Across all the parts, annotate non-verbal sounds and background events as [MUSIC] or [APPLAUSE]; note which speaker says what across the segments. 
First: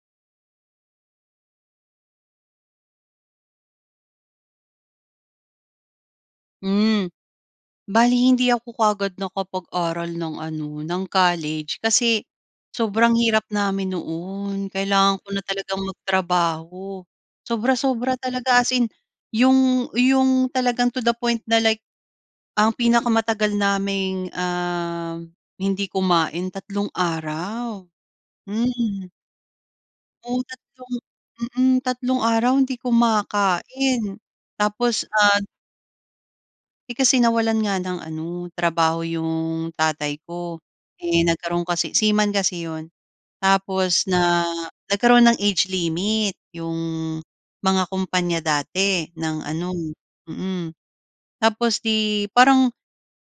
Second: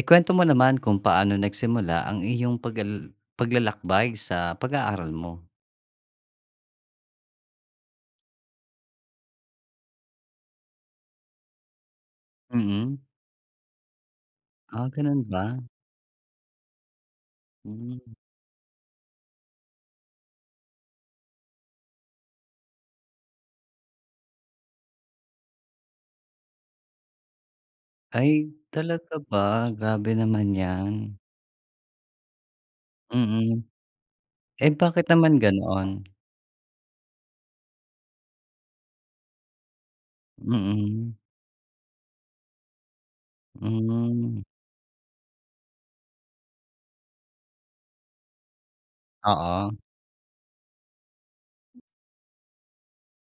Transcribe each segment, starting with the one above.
Speaker 1: Ikuwento mo naman kung paano nagsimula ang iyong paglal paglalakbay sa pag-aaral mo.
Speaker 2: Hmm. Bale hindi ako ka'gad nakapag-aral ng, ano, ng college kasi
Speaker 1: Mhm.
Speaker 2: sobrang hirap namin noon.
Speaker 1: Ah,
Speaker 2: Kailangan
Speaker 1: gano'n
Speaker 2: ko na
Speaker 1: ba?
Speaker 2: talagang magtrabaho,
Speaker 1: Hmm.
Speaker 2: sobra-sobra talaga, as in, yung yung talagang to the point na, like, ang pinakamatagal naming, ah, hindi kumain, tatlong araw.
Speaker 1: Ay,
Speaker 2: Hmm.
Speaker 1: talaga ba? Grabe
Speaker 2: Oo,
Speaker 1: naman
Speaker 2: tatlong,
Speaker 1: ‘yan.
Speaker 2: mm, tatlong araw hindi
Speaker 1: Mm,
Speaker 2: kumakain.
Speaker 1: eh,
Speaker 2: Tapos,
Speaker 1: bakit naman
Speaker 2: ah
Speaker 1: ganoon?
Speaker 2: eh, kasi nawalan nga ng ano, trabaho yung tatay ko.
Speaker 1: Mm.
Speaker 2: Eh, nagkaroon kasi seaman kasi ‘yon, tapos
Speaker 1: Hmm.
Speaker 2: na nagkaroon ng age limit yung mga kumpanya dati ng ano,
Speaker 1: Oo.
Speaker 2: mm. Tapos, ‘di, parang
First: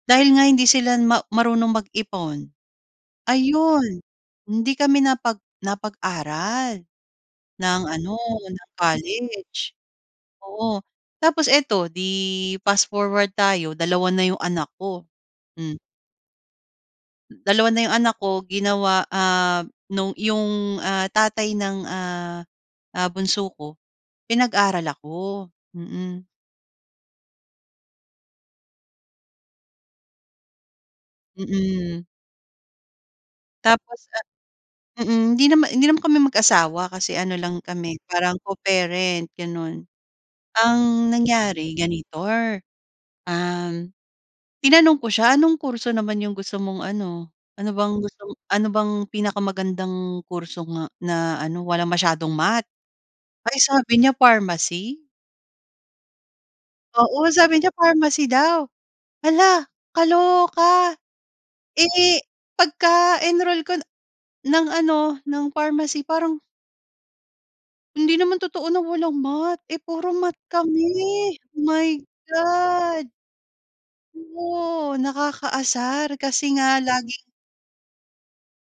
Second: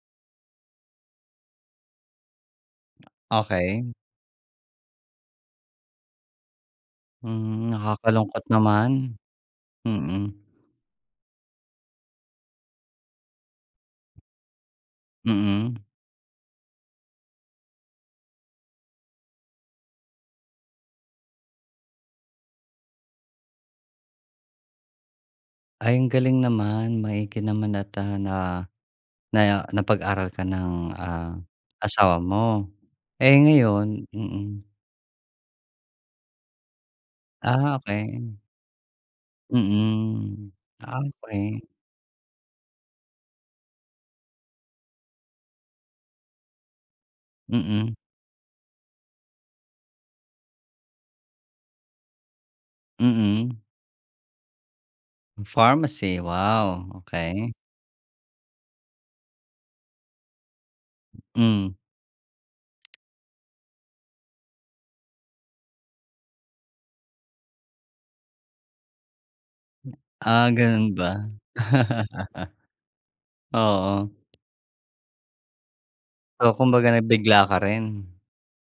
Speaker 2: dahil nga hindi sila ma marunong mag-ipon,
Speaker 1: Okey.
Speaker 2: ayun, hindi kami napag napag-aral
Speaker 1: Mm,
Speaker 2: ng ano,
Speaker 1: nakakalungkot
Speaker 2: ng
Speaker 1: naman.
Speaker 2: college.
Speaker 1: Mm.
Speaker 2: Oo, tapos eto, ‘di, fast forward tayo, 2 na yung anak ko. Hmm.
Speaker 1: Mm.
Speaker 2: Dalawa na yung anak ko, ginawa, ah, nung 'yong, ah, tatay ng, ah, ah, bunso ko, pinag-aral ako,
Speaker 1: Ay, ang
Speaker 2: mm.
Speaker 1: galing naman, maigi naman, at, ah, naya na napag-aral ka ng, ah,
Speaker 2: Mm.
Speaker 1: asawa mo. Eh, ngayon
Speaker 2: Tapos, ah
Speaker 1: mm.
Speaker 2: mm. Hindi nama hindi naman kami mag-asawa kasi ano lang
Speaker 1: Ah,
Speaker 2: kami
Speaker 1: okey.
Speaker 2: parang co-parent, gano'n.
Speaker 1: Mm.
Speaker 2: Ang
Speaker 1: Ah, okey.
Speaker 2: nangyari, ganito, um, tinanong ko siya, "Anong kurso naman 'yong gusto mong ano?" Ano
Speaker 1: Mm.
Speaker 2: bang gustom ano bang pinakamagandang kurso nga, na ano, walang masyadong math. Ay,
Speaker 1: Mm.
Speaker 2: sabi niya pharmacy?
Speaker 1: Pharmacy. Wow,
Speaker 2: Oo,
Speaker 1: okey.
Speaker 2: sabi niya pharmacy daw. Hala! Kaloka.
Speaker 1: Mm.
Speaker 2: Eh, pagka-enroll ko na ng ano, ng pharmacy parang Hindi naman totoo na walang math. Eh, puro math
Speaker 1: Ah,
Speaker 2: kami.
Speaker 1: gano'n ba?
Speaker 2: My
Speaker 1: [CHUCKLES]
Speaker 2: God!
Speaker 1: Oo.
Speaker 2: Oo, nakakaasar kasi
Speaker 1: O,
Speaker 2: nga
Speaker 1: kumbaga
Speaker 2: laging
Speaker 1: nabigla ka rin.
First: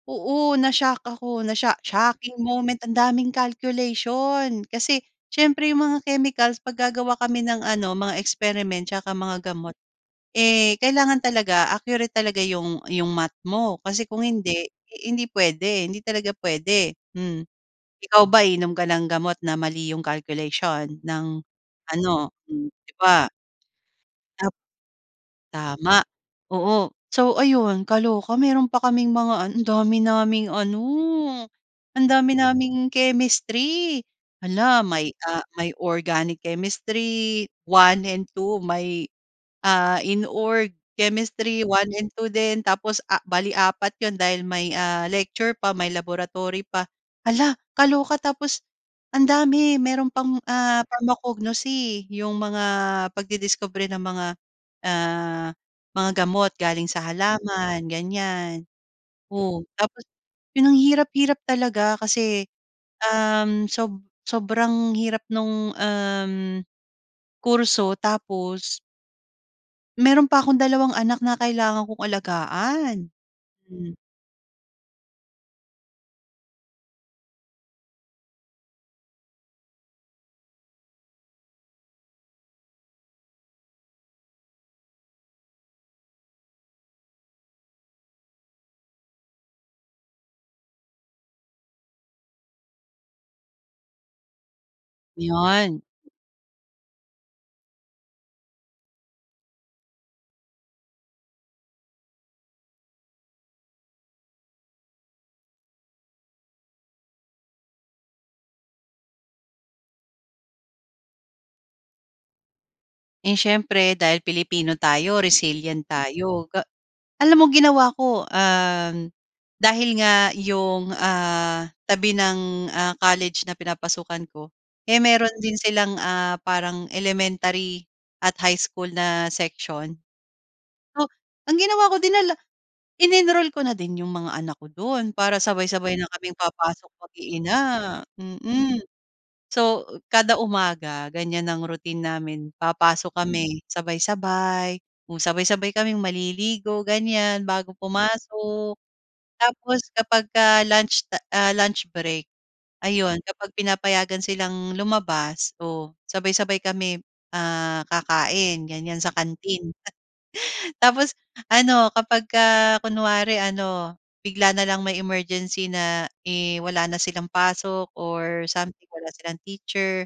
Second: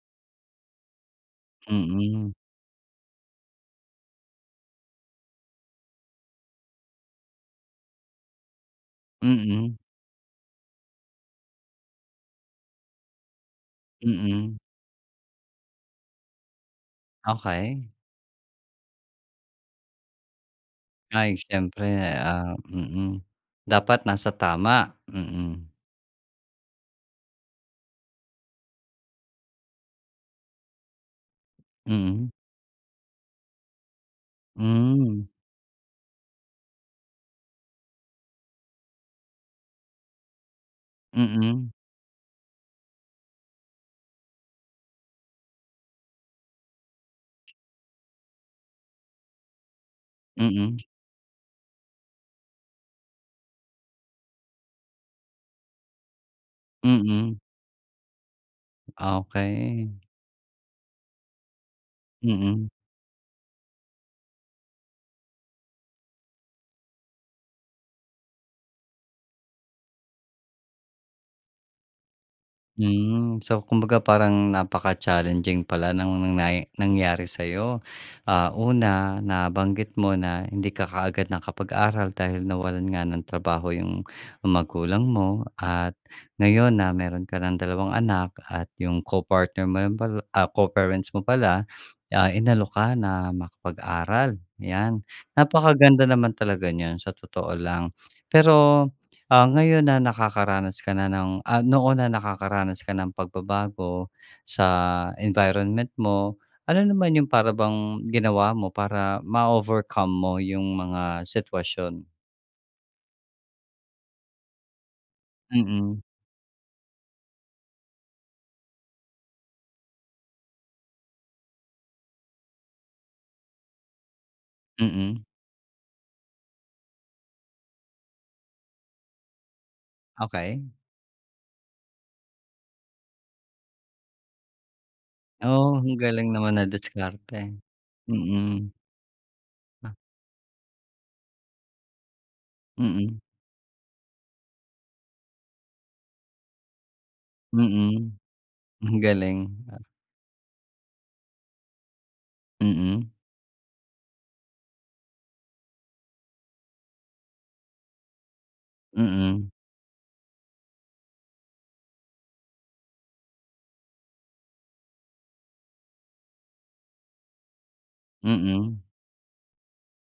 Speaker 2: Oo, na-shock ako, na-sho
Speaker 1: Mm.
Speaker 2: shocking moment. Ang daming calculation kasi siyempre yung mga chemicals, ‘pag gagawa kami ng ano, mga experiment 'tsaka mga gamot,
Speaker 1: Mhm.
Speaker 2: eh, kailangan talaga accurate talaga yung yung Math mo. Kasi kung
Speaker 1: Mm.
Speaker 2: hindi, hindi puwede, hindi talaga puwede. Mm.
Speaker 1: Okey.
Speaker 2: Ikaw ba, iinom ka ng gamot na mali yung calculation ng
Speaker 1: Ay, siyempre,
Speaker 2: ano,
Speaker 1: ah,
Speaker 2: hmm, ‘di
Speaker 1: mm.
Speaker 2: ba?
Speaker 1: Dapat nasa
Speaker 2: Tap
Speaker 1: tama. Mm.
Speaker 2: Tama, oo. So, ayun, kaloka. Meron pa kaming mga andami naming ano,
Speaker 1: Mhm.
Speaker 2: andami naming Chemistry. Hala, may,
Speaker 1: Hmm.
Speaker 2: ah, may Organic Chemistry 1 and 2, may, ah, Inorg Chemistry
Speaker 1: Mm.
Speaker 2: 1 and 2, din, tapos, ah, bale 4 ‘yon dahil may, ah, lecture pa, may laboratory pa. Hala, kaloka. Tapos andami, mayroon pang, ah,
Speaker 1: Mm.
Speaker 2: Pharmacognosy, yung mga pagdidiskubre ng mga, ah, mga gamot galing sa
Speaker 1: Mm.
Speaker 2: halaman, ganiyan, oh.
Speaker 1: Okey.
Speaker 2: Tapos, ‘yon ang hirap-hirap talaga kasi,
Speaker 1: Mm.
Speaker 2: um, sob sobrang hirap nung, um, kurso tapos Mayro'n pa akong dalawang anak na kailangan kong alagaan.
Speaker 1: Hmm. So,
Speaker 2: Hmm.
Speaker 1: kumbaga parang napaka-challenging pala ng nang nay nangyari sa'yo. Ah, una nabanggit mo na hindi ka kaagad nakapag-aral dahil nawalan nga ng trabaho yung magulang mo. At ngayon na mayro'n ka ng dalawang anak, at 'yong co-partner mo lang pala, ah, co-parents mo pala, ah, inalok ka na makapag-aral, yan.
Speaker 2: Yon.
Speaker 1: Napakaganda naman talaga niyan, sa totoo lang. Pero, ah, ngayon na nakakaranas ka na ng, ah, noon na nakakaranas ka ng pagbabago sa environment mo. Ano naman yong para bang ginawa mo para ma-overcome mo yung mga sitwasyon?
Speaker 2: Eh, siyempre dahil Pilipino tayo, resilient
Speaker 1: Mm.
Speaker 2: tayo. Ga alam mo ginawa ko, um, dahil nga yung, ah, tabi ng, ah, college na pinapasukan ko, eh,
Speaker 1: Mm.
Speaker 2: meron din silang, ah, parang elementary at high school na section.
Speaker 1: Okey.
Speaker 2: So, ang ginawa ko dinala in-enroll ko na din yong mga anak ko do'n, para
Speaker 1: Oh,
Speaker 2: sabay-sabay
Speaker 1: ang
Speaker 2: na kaming
Speaker 1: galing naman ng
Speaker 2: papasok
Speaker 1: diskarte.
Speaker 2: mag-iina,
Speaker 1: Mm.
Speaker 2: mm. So, kada umaga ganiyan ang routine namin, papasok
Speaker 1: Mm.
Speaker 2: kami sabay-sabay. Kung sabay-sabay kaming maliligo, ganiyan, bago
Speaker 1: Mm.
Speaker 2: pumasok.
Speaker 1: Ang galing,
Speaker 2: Tapos,
Speaker 1: ah.
Speaker 2: 'kapagka lunch ta ah, lunch break
Speaker 1: Mm.
Speaker 2: ayun kapag pinapayagan silang lumabas o sabay-sabay kami, ah, kakain ganiyan sa
Speaker 1: Mm.
Speaker 2: canteen. [CHUCKLES] Tapos ano, 'kapagka kunwari ano, bigla na lang may emergency na, eh, wala na silang pasok or
Speaker 1: Mm.
Speaker 2: something, wala silang teacher,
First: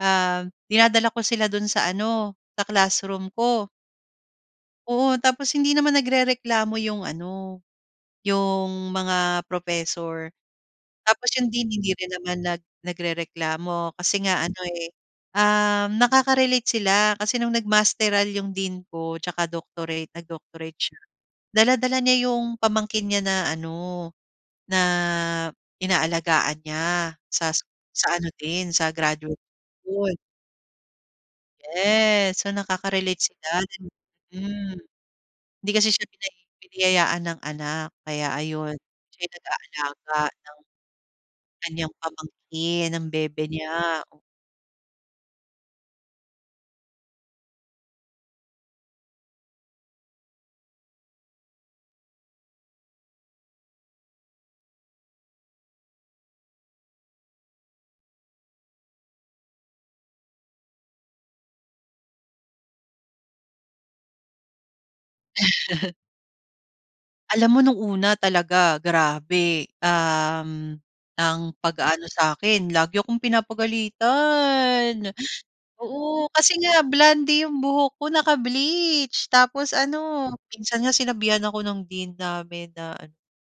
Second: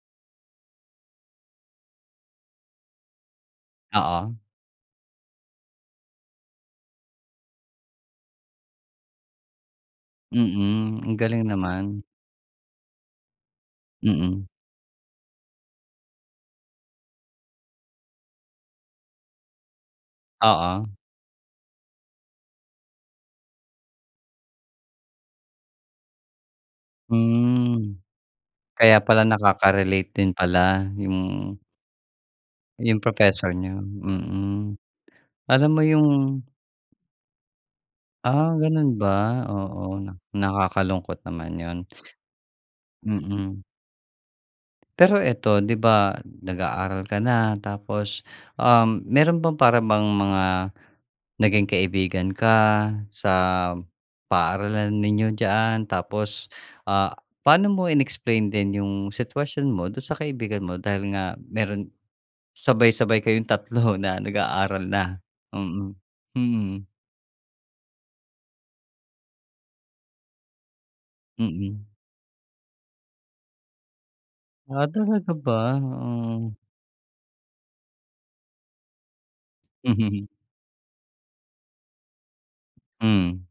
Speaker 2: um, dinadala ko sila do'n sa ano, sa classroom ko.
Speaker 1: Oo.
Speaker 2: Oo, tapos hindi naman nagrereklamo yung ano, yung mga professor.
Speaker 1: Mm, ang
Speaker 2: Tapos
Speaker 1: galing
Speaker 2: yung dean, hindi
Speaker 1: naman.
Speaker 2: rin naman nag nagrereklamo kasi nga,
Speaker 1: Mm.
Speaker 2: ano eh, um, nakaka-relate sila. Kasi no’ng nag-masteral yung dean ko tsaka doctorate, nag-doctorate
Speaker 1: Oo.
Speaker 2: siya, dala-dala niya yung pamangkin niya na ano, na inaalagaan niya sa s
Speaker 1: Hmm.
Speaker 2: sa ano din, sa
Speaker 1: Kaya pala
Speaker 2: graduate
Speaker 1: nakaka-relate
Speaker 2: school.
Speaker 1: din pala yung
Speaker 2: Yes. So,
Speaker 1: yung
Speaker 2: nakaka-relate sila,
Speaker 1: professor
Speaker 2: then
Speaker 1: niyo,
Speaker 2: hmm.
Speaker 1: mm. Alam
Speaker 2: Hindi
Speaker 1: mo
Speaker 2: kasi
Speaker 1: yung
Speaker 2: siya binay biniyayaan ng anak, kaya
Speaker 1: Ah,
Speaker 2: ayun,
Speaker 1: ganun
Speaker 2: siya yun
Speaker 1: ba? Oo,
Speaker 2: nag-aalaga ng
Speaker 1: nakakalungkot naman yun.
Speaker 2: kanyang pamangkin, ang bebe
Speaker 1: Mm.
Speaker 2: niya, o
Speaker 1: Pero eto, ‘di ba, nag-aaral ka na, tapos, um, meron bang para bang mga naging kaibigan ka sa paaralan ninyo diyaan? Tapos, ah, paano mo in-explain din yung sitwasyon mo doon sa kaibigan mo, dahil nga meron sabay-sabay kayong 3 na nag-aaral na, mm.
Speaker 2: [CHUCKLES]
Speaker 1: Mm.
Speaker 2: Alam mo no'ng una talaga grabe. Um, ang
Speaker 1: Mm.
Speaker 2: pag-aano sa'kin lagi akong
Speaker 1: Ah,
Speaker 2: pinapagalitan.
Speaker 1: talaga ba?
Speaker 2: Oo kasi
Speaker 1: Oo.
Speaker 2: nga blonde yung buhok ko naka-bleach, tapos
Speaker 1: Mhm.
Speaker 2: ano minsan nga sinabihan ako ng Dean namin na ano
Speaker 1: Mm.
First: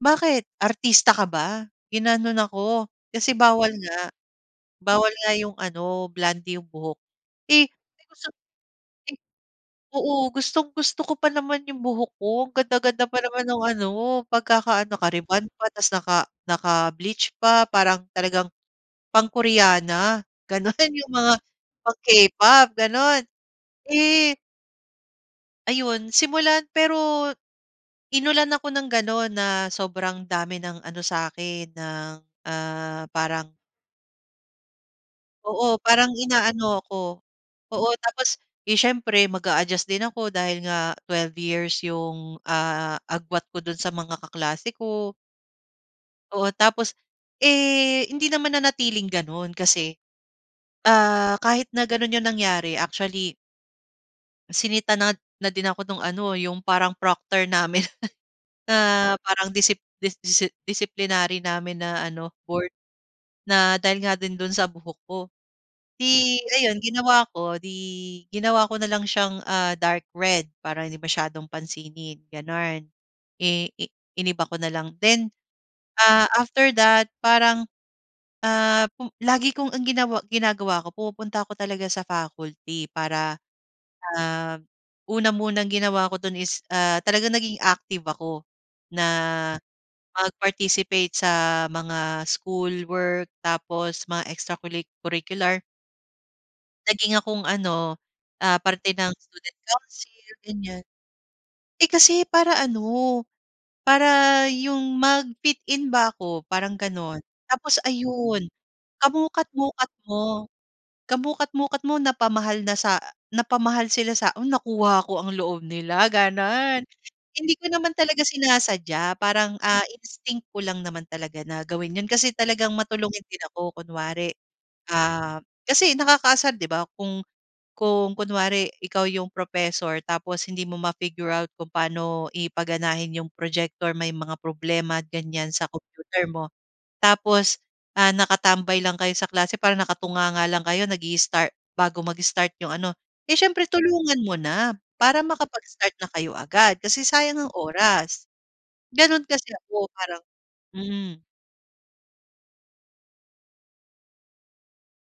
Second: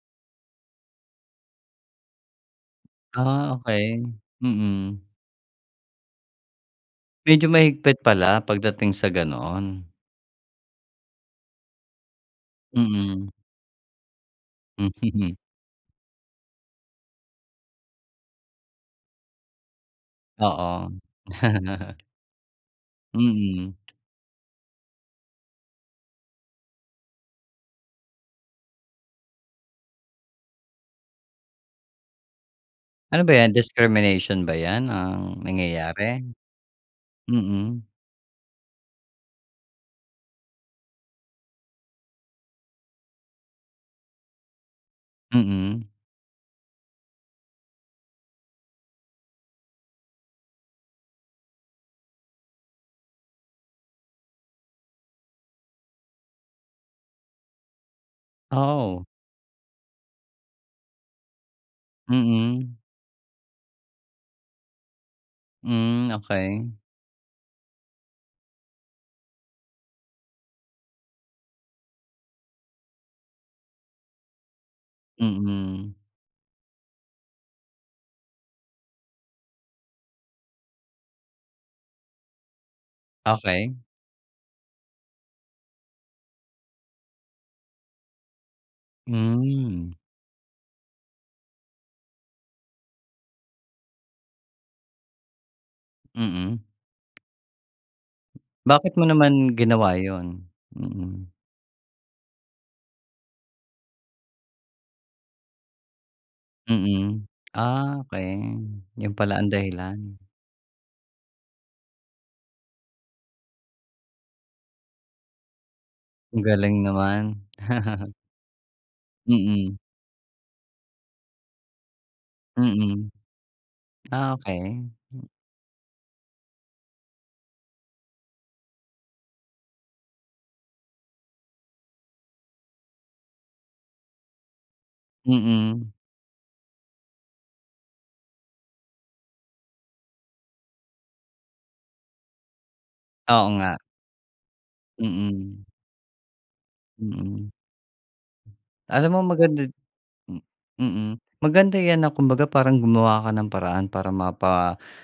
Speaker 2: "Bakit? Artista ka ba?" ginanon ako. Kasi
Speaker 1: Ah,
Speaker 2: bawal
Speaker 1: okey.
Speaker 2: nga,
Speaker 1: Mm.
Speaker 2: bawal nga yung ano, blonde yung buhok.
Speaker 1: Medyo
Speaker 2: Eh,
Speaker 1: mahigpit
Speaker 2: [UNINTELLIGIBLE] sabi ko sa
Speaker 1: pala
Speaker 2: kanya,
Speaker 1: pagdating sa
Speaker 2: eh,
Speaker 1: ganoon.
Speaker 2: oo gustong-gusto ko pa naman yung buhok ko ang ganda-ganda pa
Speaker 1: Mm.
Speaker 2: naman ng ano, pagkaka-ano,
Speaker 1: [CHUCKLES]
Speaker 2: naka-rebond pa tapos naka naka-bleach pa parang talagang, pang-koreana, gano'n
Speaker 1: Oo.
Speaker 2: [CHUCKLES] yung mga,
Speaker 1: [CHUCKLES]
Speaker 2: pang-K-pop gano'n.
Speaker 1: Mm.
Speaker 2: Eh Ayun simula pero inulan ako ng gano'n na sobrang dami ng ano sa'kin ng, ah,
Speaker 1: Ano ba 'yan?
Speaker 2: parang
Speaker 1: Discrimination ba 'yan ang
Speaker 2: Oo, parang
Speaker 1: nangyayari?
Speaker 2: inaano ako.
Speaker 1: Mm.
Speaker 2: Oo, tapos 'di siyempre mag-aadjust din ako dahil nga 12 yung, ah, agwat ko do'n sa mga kaklase ko.
Speaker 1: Mm.
Speaker 2: Oo tapos eh, hindi naman nanatiling gano'n kasi, ah, kahit na ganun 'yun nangyari actually Sinita na, na 'din ako nung ano 'yung parang Proctor namin, [CHUCKLES] na
Speaker 1: Oo.
Speaker 2: parang disip disi disiplinary namin na ano board.
Speaker 1: Mm.
Speaker 2: Na dahil nga 'din dun sa buhok ko.
Speaker 1: Hmm,
Speaker 2: 'Di
Speaker 1: okey.
Speaker 2: ayun ginawa ko 'di, ginawa ko na lang siyang, ah, dark red para hindi masyadong pansinin, gano'n. Eh, i iniba ko na lang then,
Speaker 1: Mm.
Speaker 2: Ah, after that parang, ah, pum lagi kong ang ginawa ginagawa ko pumupunta ko talaga sa faculty para,
Speaker 1: Okey.
Speaker 2: ah, una munang ginawa ko dun is, ah, talagang naging active ako na
Speaker 1: Mm.
Speaker 2: mag-participate sa, mga schoolwork tapos mga extra culi curricular.
Speaker 1: Mm.
Speaker 2: Naging akong ano, ah,
Speaker 1: Bakit
Speaker 2: parte
Speaker 1: mo
Speaker 2: ng
Speaker 1: naman
Speaker 2: student
Speaker 1: ginawa 'yun?
Speaker 2: council ganyan.
Speaker 1: Mm.
Speaker 2: Eh, kasi para ano, para 'yong magfit-in ba ako parang gano'n.
Speaker 1: Mm.
Speaker 2: Tapos
Speaker 1: Ah, okey
Speaker 2: ayun,
Speaker 1: 'yun pala ang
Speaker 2: kamukat-mukat
Speaker 1: dahilan.
Speaker 2: mo, kamukat-mukat mo napamahal na sa, napamahal sila sa o nakuha ko ang loob nila,
Speaker 1: Ang galing
Speaker 2: gano'n.
Speaker 1: naman.
Speaker 2: Hindi ko naman
Speaker 1: [CHUCKLES]
Speaker 2: talaga sinasadya parang,
Speaker 1: Mm.
Speaker 2: ah, instinct ko lang naman talaga na gawin 'yon kasi talagang
Speaker 1: Mm.
Speaker 2: matulungin din ako, kunwari.
Speaker 1: Ah, okey. Hmm.
Speaker 2: Ah, kasi nakakaasar 'di ba, kung kung kunwari ikaw 'yong professor tapos hindi mo ma-figure out kung paano i paganahin 'yong projector, may mga problema ganyan sa
Speaker 1: Mm.
Speaker 2: computer mo, tapos, ah, nakatambay lang kayo sa klase parang nakatunganga lang kayo nag-i-start bago mag-start 'yong ano. Eh,
Speaker 1: Oo
Speaker 2: siyempre
Speaker 1: nga.
Speaker 2: tulungan mo na para
Speaker 1: Mm.
Speaker 2: makapag-start na kayo agad, kasi sayang
Speaker 1: Mm.
Speaker 2: ang oras.
Speaker 1: Alam mo
Speaker 2: Gano'n kasi
Speaker 1: maganda
Speaker 2: ako parang
Speaker 1: hmm. Mm.
Speaker 2: mm.
Speaker 1: Maganda 'yan na kumbaga parang gumawa ka ng paraan para, mapalapit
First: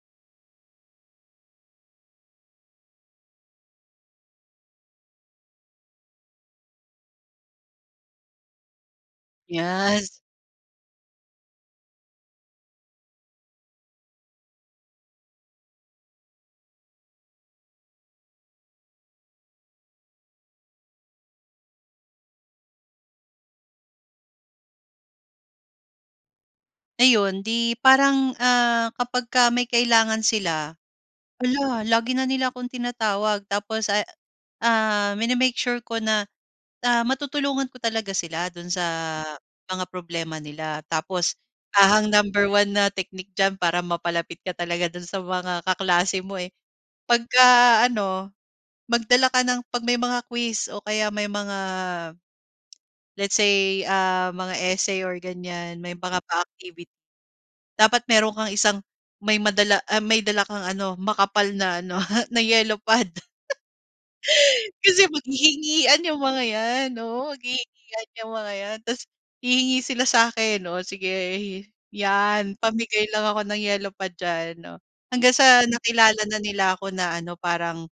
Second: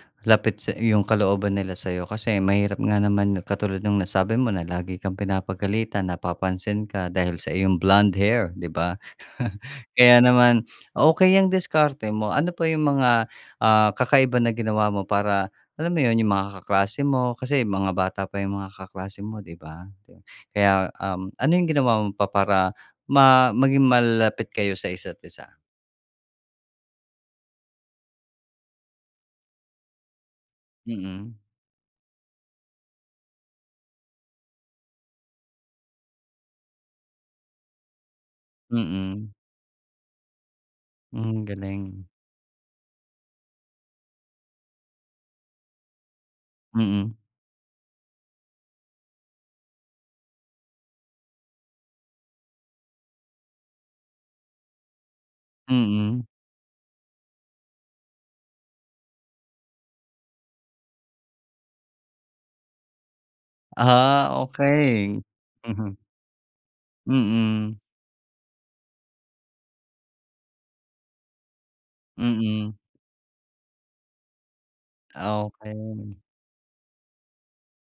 Speaker 1: sa 'yung kalooban nila sa 'yo, kasi mahirap nga naman katulad nung nasabi mo, na lagi kang pinapagalitan, napapansin ka, dahil sa iyong blonde hair, 'di ba? [CHUCKLES]
Speaker 2: Yes.
Speaker 1: Kaya naman okey, 'yang diskarte mo, ano pa 'yung mga, ah, kakaiba na ginawa mo para, alam mo 'yun 'yung mga kaklase mo, kasi mga bata pa 'yung mga kaklase mo 'di ba? Kaya um, ano 'yung ginawa mo pa para, ma maging malapit kayo sa isa't-isa?
Speaker 2: Ayun, 'di parang, ah, 'kapagka may kailangan sila,
Speaker 1: Mm.
Speaker 2: hala, lagi na nila akong tinatawag. Tapos, ah, ah, mini-make sure ko na, ah, matutulungan ko talaga sila do'n sa
Speaker 1: Mm.
Speaker 2: mga problema nila. Tapos,
Speaker 1: Hmm,
Speaker 2: ah,
Speaker 1: galing.
Speaker 2: ang number one na technique diyan para mapalapit ka talaga do'n sa mga kaklase mo, eh.
Speaker 1: Mm.
Speaker 2: Pagka-ano, magdala ka ng 'pag may mga quiz o kaya may mga let's say, ah, mga essay, or ganyan may mga
Speaker 1: Mm.
Speaker 2: pa-activity. Dapat meron kang isang may madala, ah, may dala kang ano makapal na ano, [CHUCKLES] na yellow pad.
Speaker 1: Ah,
Speaker 2: [CHUCKLES] Kasi,
Speaker 1: okey. Mhm.
Speaker 2: maghihingian yung mga 'yan. Oo,
Speaker 1: Mm.
Speaker 2: maghihingian 'yang mga yan. Tapos, hihingi sila sa'kin. O sige 'yan
Speaker 1: Mm.
Speaker 2: pamigay lang ako ng yellow pad diyan. O, hanggang sa
Speaker 1: Okey.
Speaker 2: nakilala na nila ako na ano parang,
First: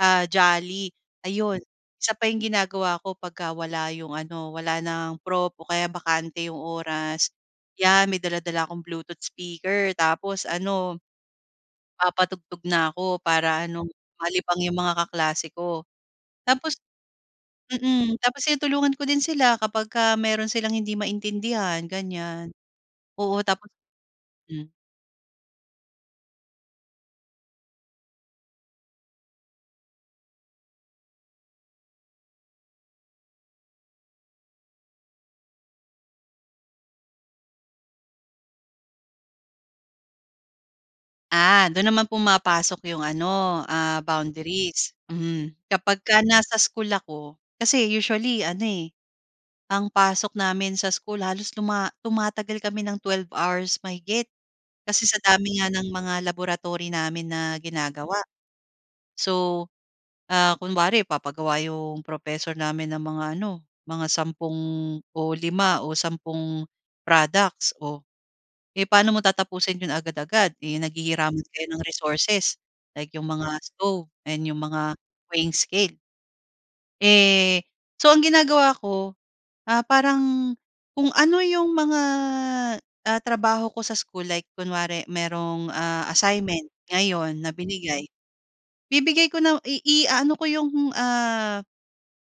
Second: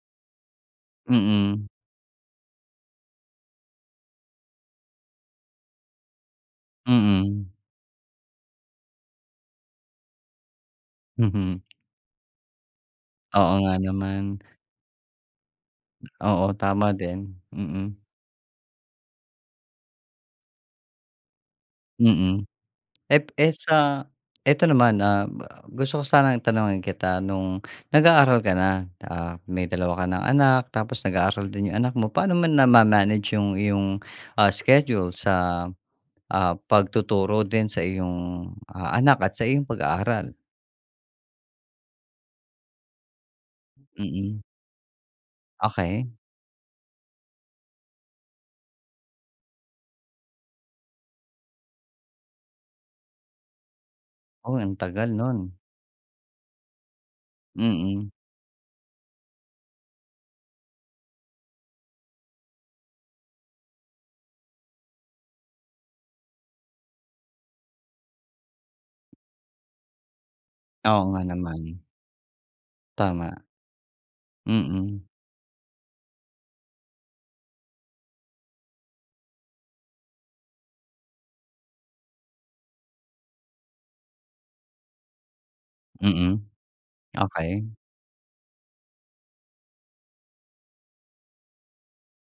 Speaker 2: ah, jolly. Ayun,
Speaker 1: Mm.
Speaker 2: isa pa yung ginagawa ko 'pagka wala yung ano, walang prof o kaya bakante yung oras,
Speaker 1: Mm.
Speaker 2: 'yan may dala-dala akong Bluetooth speaker, tapos ano
Speaker 1: Mhm.
Speaker 2: papatugtog na ako
Speaker 1: Oo
Speaker 2: para
Speaker 1: nga
Speaker 2: ano
Speaker 1: naman.
Speaker 2: malibang yung mga kaklase ko.
Speaker 1: Oo
Speaker 2: Tapos,
Speaker 1: tama din. Mm.
Speaker 2: mm, tapos tinutulungan ko din sila 'kapagka mayro'n silang hindi maintindihan,
Speaker 1: Mm.
Speaker 2: ganyan.
Speaker 1: Eh,
Speaker 2: Oo,
Speaker 1: eh,
Speaker 2: tap
Speaker 1: sa eto
Speaker 2: hmm.
Speaker 1: naman, ah, gusto ko sanang tanungin kita. No'ng nag-aaral ka na, ah, may dalawa ka ng anak, tapos, nag-aaral din yung anak mo. Paano naman nama-manage yung iyong, ah, schedule sa, ah, pagtuturo din sa iyong, ah, anak at sa iyong pag-aaral?
Speaker 2: Ah, doon naman pumapasok yung, ano, ah,
Speaker 1: Mm.
Speaker 2: boundaries. Mhm.
Speaker 1: Okey.
Speaker 2: Kapagka nasa school ako, kasi usually, ano eh, ang pasok namin sa school, halos tuma tumatagal kami ng 12 hours mahigit,
Speaker 1: Oh, ang
Speaker 2: kasi
Speaker 1: tagal
Speaker 2: sa
Speaker 1: no'n.
Speaker 2: dami nga ng mga laboratory namin na
Speaker 1: Mm.
Speaker 2: ginagawa. So, ah, kunwari, magpapagawa yung professor namin ng mga ano, mga 10 o 5 o 10 products, oh, eh, pa'no mo tatapusin ‘yon agad-agad, eh,
Speaker 1: Oo nga
Speaker 2: naghihiraman kayo
Speaker 1: naman.
Speaker 2: ng resources, like yung
Speaker 1: Tama.
Speaker 2: mga stove and yung mga
Speaker 1: Mm.
Speaker 2: weighing scale. Eh, so, ang ginagawa ko, ah, parang kung ano yung mga, ah, trabaho ko sa school, like kunwari mayroong, ah,
Speaker 1: Mm,
Speaker 2: assignment ngayon na
Speaker 1: okey.
Speaker 2: binigay, bibigay ko na iaano ko yung, ah,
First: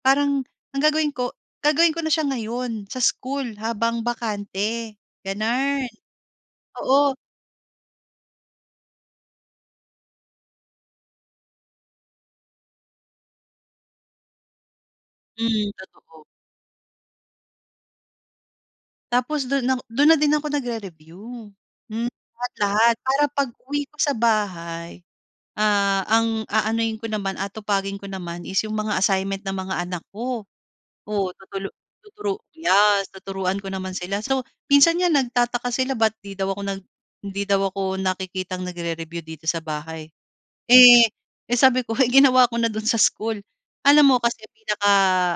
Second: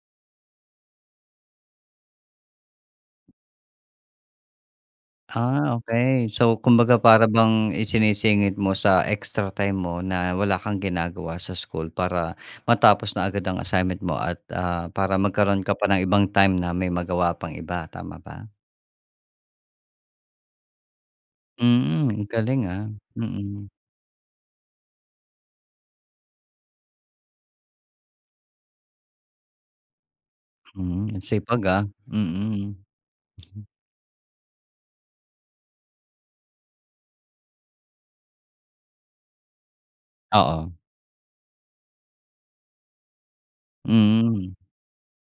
Speaker 2: parang ang gagawin ko, gagawin ko na siya ngayon sa school habang bakante,
Speaker 1: Ah,
Speaker 2: gano’n.
Speaker 1: okey. So, kumbaga,
Speaker 2: Oo.
Speaker 1: para bang isinisingit mo sa extra time mo na wala kang ginagawa sa school para matapos na agad ang assignment mo, at, ah, para magkaroon
Speaker 2: Mm,
Speaker 1: ka pa ng
Speaker 2: totoo.
Speaker 1: ibang time na may magawa pang iba, tama ba?
Speaker 2: Tapos, doon na 'ko doon na din ako nagre-review, hmm,
Speaker 1: Mm, galing, ah.
Speaker 2: lahat-lahat, para
Speaker 1: Mm.
Speaker 2: pag-uwi ko sa bahay, ah, ang aanuhin ko naman, aatupagin ko naman is yung mga assignment ng mga anak ko.
Speaker 1: Hmm, ang
Speaker 2: Oo,
Speaker 1: sipag,
Speaker 2: tutulu
Speaker 1: ah.
Speaker 2: tuturu
Speaker 1: Mm.
Speaker 2: yes, tuturuan
Speaker 1: [SNORTS]
Speaker 2: ko naman sila. So, minsan nga nagtataka sila ba’t 'di daw ako nag hindi daw ako nakikitang nagre-review dito sa bahay.
Speaker 1: Oo.
Speaker 2: Eh, eh sabi ko, ginawa ko na doon sa school. Alam mo kasi,
Speaker 1: Mm.
Speaker 2: pinaka,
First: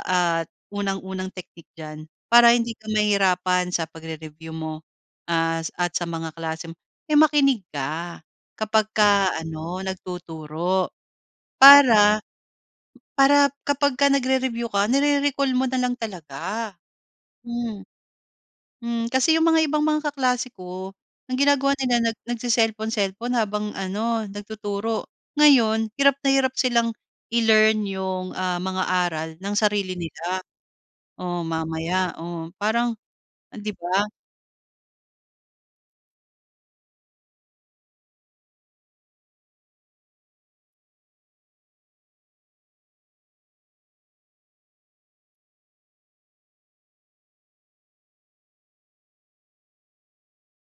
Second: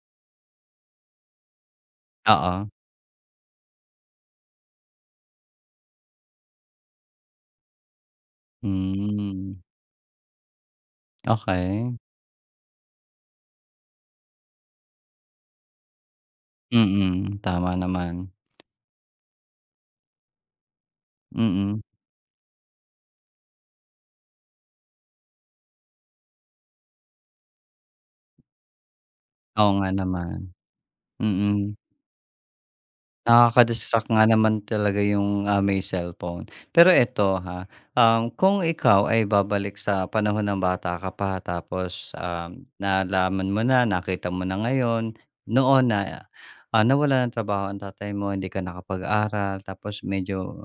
Speaker 2: ah, unang-unang technique diyan, para
Speaker 1: Oo.
Speaker 2: hindi ka mahirapan sa pagre-review mo, ah, at sa mga klase mo, eh makinig ka kapagka
Speaker 1: Hmm.
Speaker 2: ano, nagtuturo
Speaker 1: Okey.
Speaker 2: para para kapagka nagre-review ka, nire-recall mo nalang talaga.
Speaker 1: Mm, tama
Speaker 2: Hmm.
Speaker 1: naman.
Speaker 2: Hmm, kasi yung mga ibang mga kaklase ko, ang ginagawa
Speaker 1: Mm.
Speaker 2: nila, nag nagce-cellphone-cellphone habang ano, nagtuturo. Ngayon, hirap na hirap silang i-learn yung, ah, mga aral nang
Speaker 1: Oo nga
Speaker 2: sarili nila.
Speaker 1: naman.
Speaker 2: O,
Speaker 1: Mm.
Speaker 2: mamaya, oh, parang oh, ‘di ba?
Speaker 1: Nakaka-distract nga naman talaga yung, ah, may cellphone. Pero eto ha, um, kung ikaw ay babalik sa panahon na bata ka pa, tapos, um, nalaman mo na, nakita mo na ngayon, noon na, ah, nawalan ng trabaho ang tatay mo, hindi ka nakapag-aral, tapos medyo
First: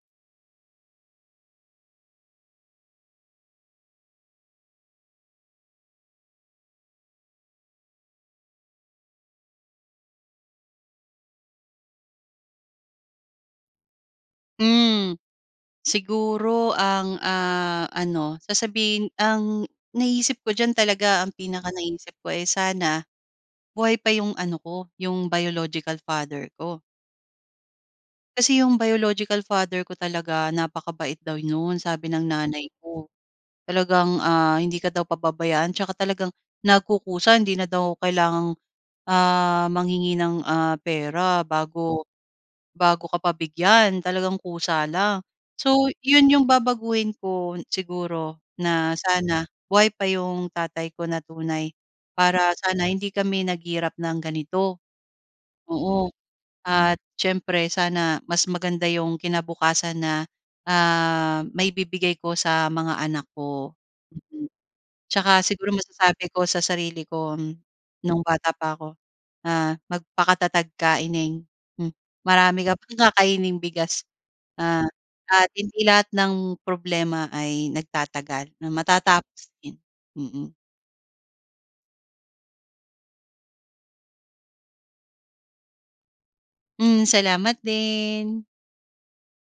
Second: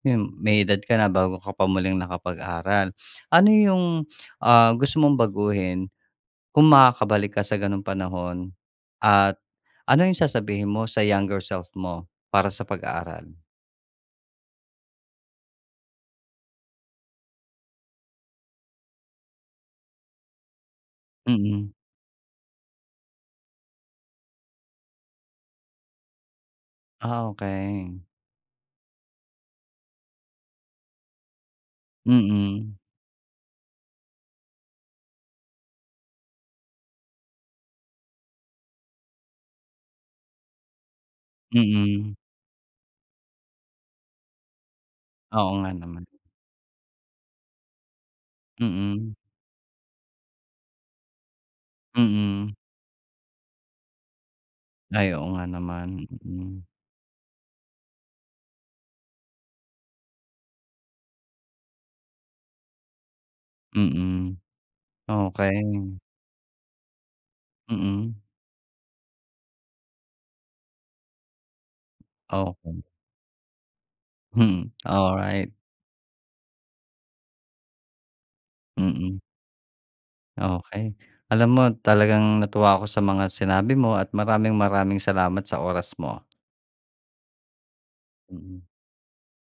Speaker 1: yun, may edad ka na bago ka pa muling nakapag-aral. Ano yung, ah, gusto mong baguhin kung makakabalik ka sa gano'ng panahon, at ano yung sasabihin mo sa younger self mo para sa pag-aaral?
Speaker 2: Mm. Siguro ang, ah, ano, sasabihin ang naisip ko diyan talaga, ang
Speaker 1: Mm.
Speaker 2: pinakanaiisip ko, eh, sana buhay pa yung ano ko, yung biological father ko.
Speaker 1: Ah, okey.
Speaker 2: Kasi yung biological father ko talaga, napakabait daw no'n, sabi ng nanay
Speaker 1: Mm.
Speaker 2: ko. Talagang, ah, hindi ka daw pababayaan tsaka talagang, nagkukusa hindi na daw kailangang, ah, manghingi ng, ah, pera bago
Speaker 1: Mm.
Speaker 2: bago ka pa bigyan, talagang kusa lang.
Speaker 1: Oo nga
Speaker 2: So,
Speaker 1: naman.
Speaker 2: 'yon yung babaguhin ko, siguro na
Speaker 1: Mm.
Speaker 2: sana buhay pa yung tatay ko na tunay, para
Speaker 1: Mm.
Speaker 2: sana hindi kami naghirap ng ganito.
Speaker 1: Ay, oo nga naman.
Speaker 2: Oo,
Speaker 1: Mm.
Speaker 2: at siyempre, sana mas maganda yung kinabukasan na, ah, maibibigay ko sa mga anak ko.
Speaker 1: Mm,
Speaker 2: Mm, tsaka siguro
Speaker 1: okey.
Speaker 2: masasabi ko sa sarili ko,
Speaker 1: Mm.
Speaker 2: nung bata pa ako, ah, "Magpakatatag ka ineng, hmm, marami ka
Speaker 1: Okey.
Speaker 2: pang kakaining bigas,
Speaker 1: Hmm,
Speaker 2: ah, at
Speaker 1: alright.
Speaker 2: hindi lahat ng problema ay nagtatagal, na
Speaker 1: Mm.
Speaker 2: matatapos din", mm.
Speaker 1: Okey, alam mo, talagang natuwa ako sa mga sinabi mo at maraming-maraming salamat sa oras mo.
Speaker 2: Hmm, salamat din.
Speaker 1: Mm.